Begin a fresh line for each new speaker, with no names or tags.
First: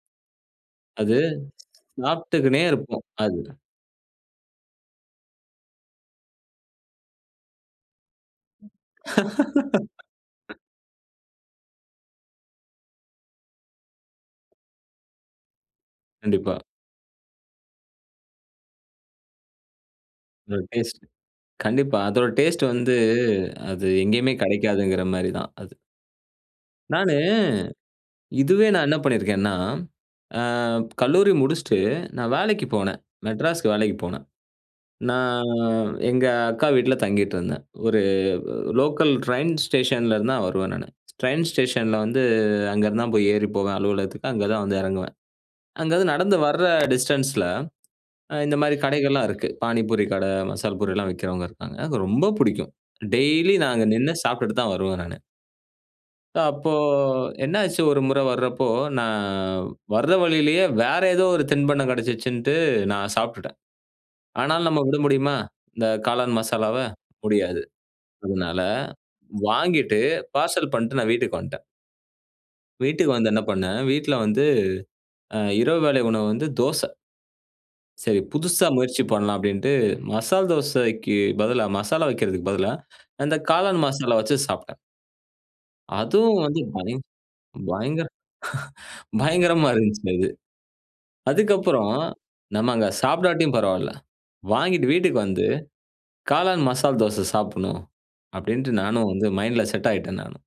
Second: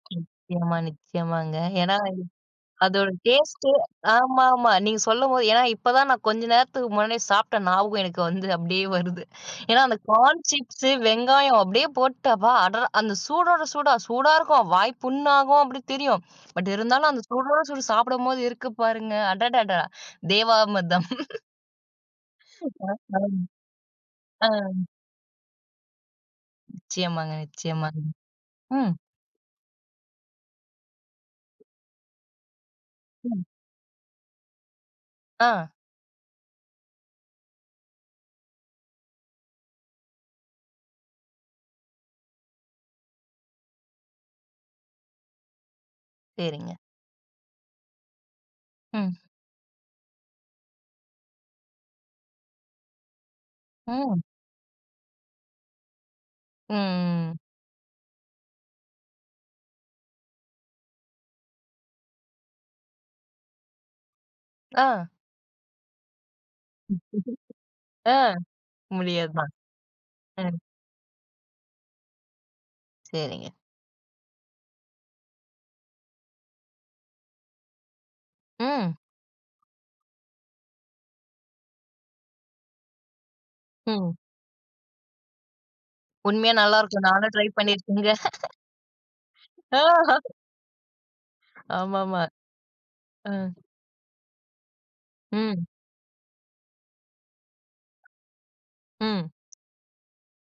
நிச்சயமா,
அது
நிச்சயமாங்க. ஏன்னா அது
சாப்பிட்டுக்குனே இருப்போம்.
அதோட
அதுதான்.
டேஸ்ட்டு ஆமாமா நீங்க சொல்லும்போது ஏன்னா இப்பதான் நா கொஞ்ச நேரத்துக்கு முன்னாடியே சாப்பிட்ட ஞாபகம் எனக்கு வந்து அப்படியே வருது. ஏன்னா அந்த கார்ன் சிப்ஸு, வெங்காயம் அப்படியே போட்டு அப்பா! அடறா அந்த சூடோட சூடா. "சூடா இருக்கும், வாய் புண்ணாகும்." அப்படீன்னு தெரியும்.
கண்டிப்பா.
பட் இருந்தாலும் அந்த சூடோட சூடு சாப்பிடும்போது இருக்கு பாருங்க! அடடடா!
அதோட டேஸ்ட்.
தேவாமிர்தம்.
கண்டிப்பா அதோட டேஸ்ட்டு வந்து, அது
[unintelligible]
எங்கயுமே
ஆ.
கெடைக்காதுங்கிற மாரி தான் அது. நானு,
நிச்சயமாங்க, நிச்சயமா.
இதுவே நா
ம்.
என்ன பண்ணியிருக்கேன்னா, அ கல்லூரி முடிச்சுட்டு நா வேலைக்கு போனேன்.
ம்.
மெட்ராஸ்க்கு வேலைக்கு போனேன். நா
ஆ.
எங்க அக்கா வீட்ல தங்கிட்டுருந்தேன். ஒரு லோக்கல் ட்ரெயின் ஸ்டேஷன்லருந்துதான் வருவேன் நானு. ட்ரெயின் ஸ்டேஷன்ல வந்து அங்கேருந்துதான் போய் ஏறி போவேன் அலுவலகத்துக்கு. அங்க தான் வந்து இறங்குவேன். அங்க வந்து நடந்து வர்ற
சரிங்க.
டிஸ்டன்ஸ்ல அ இந்த மாரி
ம்.
கடைகள்லாம் இருக்கு. பாணிபூரி கடை, மசால் பூரிலாம் விக்கிறவங்க இருக்காங்க.அது ரொம்ப புடிக்கும். டெய்லி நா அங்க நின்னு
ம்.
சாப்பிட்டுட்டு தான் வருவேன் நானு. அப்போ
ம். ம். ம்.
என்னாச்சு ஒருமுறை வரப்போ, நா வர வழியிலேயே வேற ஏதோ ஒரு தின்பண்டம் கெடைச்சிருச்சுன்னுட்டு நா சாப்பிட்டுட்டேன். ஆனாலும் நம்ம விட
ஆ.
முடியுமா, இந்த காளான் மசாலாவ? முடியாது. அதனால
அ முடியாதுதான்.
வாங்கிட்டு
ம்.
பார்சல் பண்ட்டு நா வீட்டுக்கு வன்ட்டேன். வீட்டுக்கு வந்து என்ன
சரிங்க.
பண்னேன், வீட்ல வந்து அ இரவு வேளை உணவு வந்து தோசை. "சரி, புதுசா
ம்.
முயற்சி பண்ணலாம்." அப்படீன்னுட்டு, மசால் தோசைக்கு பதிலா, மசாலா வைக்கிறதுக்கு பதிலா அந்த காளான்
ம்.
மசாலா வச்சு சாப்ட்டேன். அதுவும்
உண்மையா
வந்து பயங்
நல்லாருக்கும். நானும் ட்ரை
பயங்கர
பண்ணிருக்கேங்க.
பயங்கரமா இருந்துச்சு
ஆஹா.
அது. அதுக்கப்புறம்,
ஆமாமா.
"நம்ம அங்க
அ.
சாப்டாட்டியும் பரவால்ல. வாங்கிட்டு வீட்டுக்கு வந்து
ம்.
காளான் மசால் தோசை சாப்புடணும்." அப்படீன்ட்டு நானும் வந்து
ம்.
மைண்ட்ல செட் ஆயிட்டேன் நானு.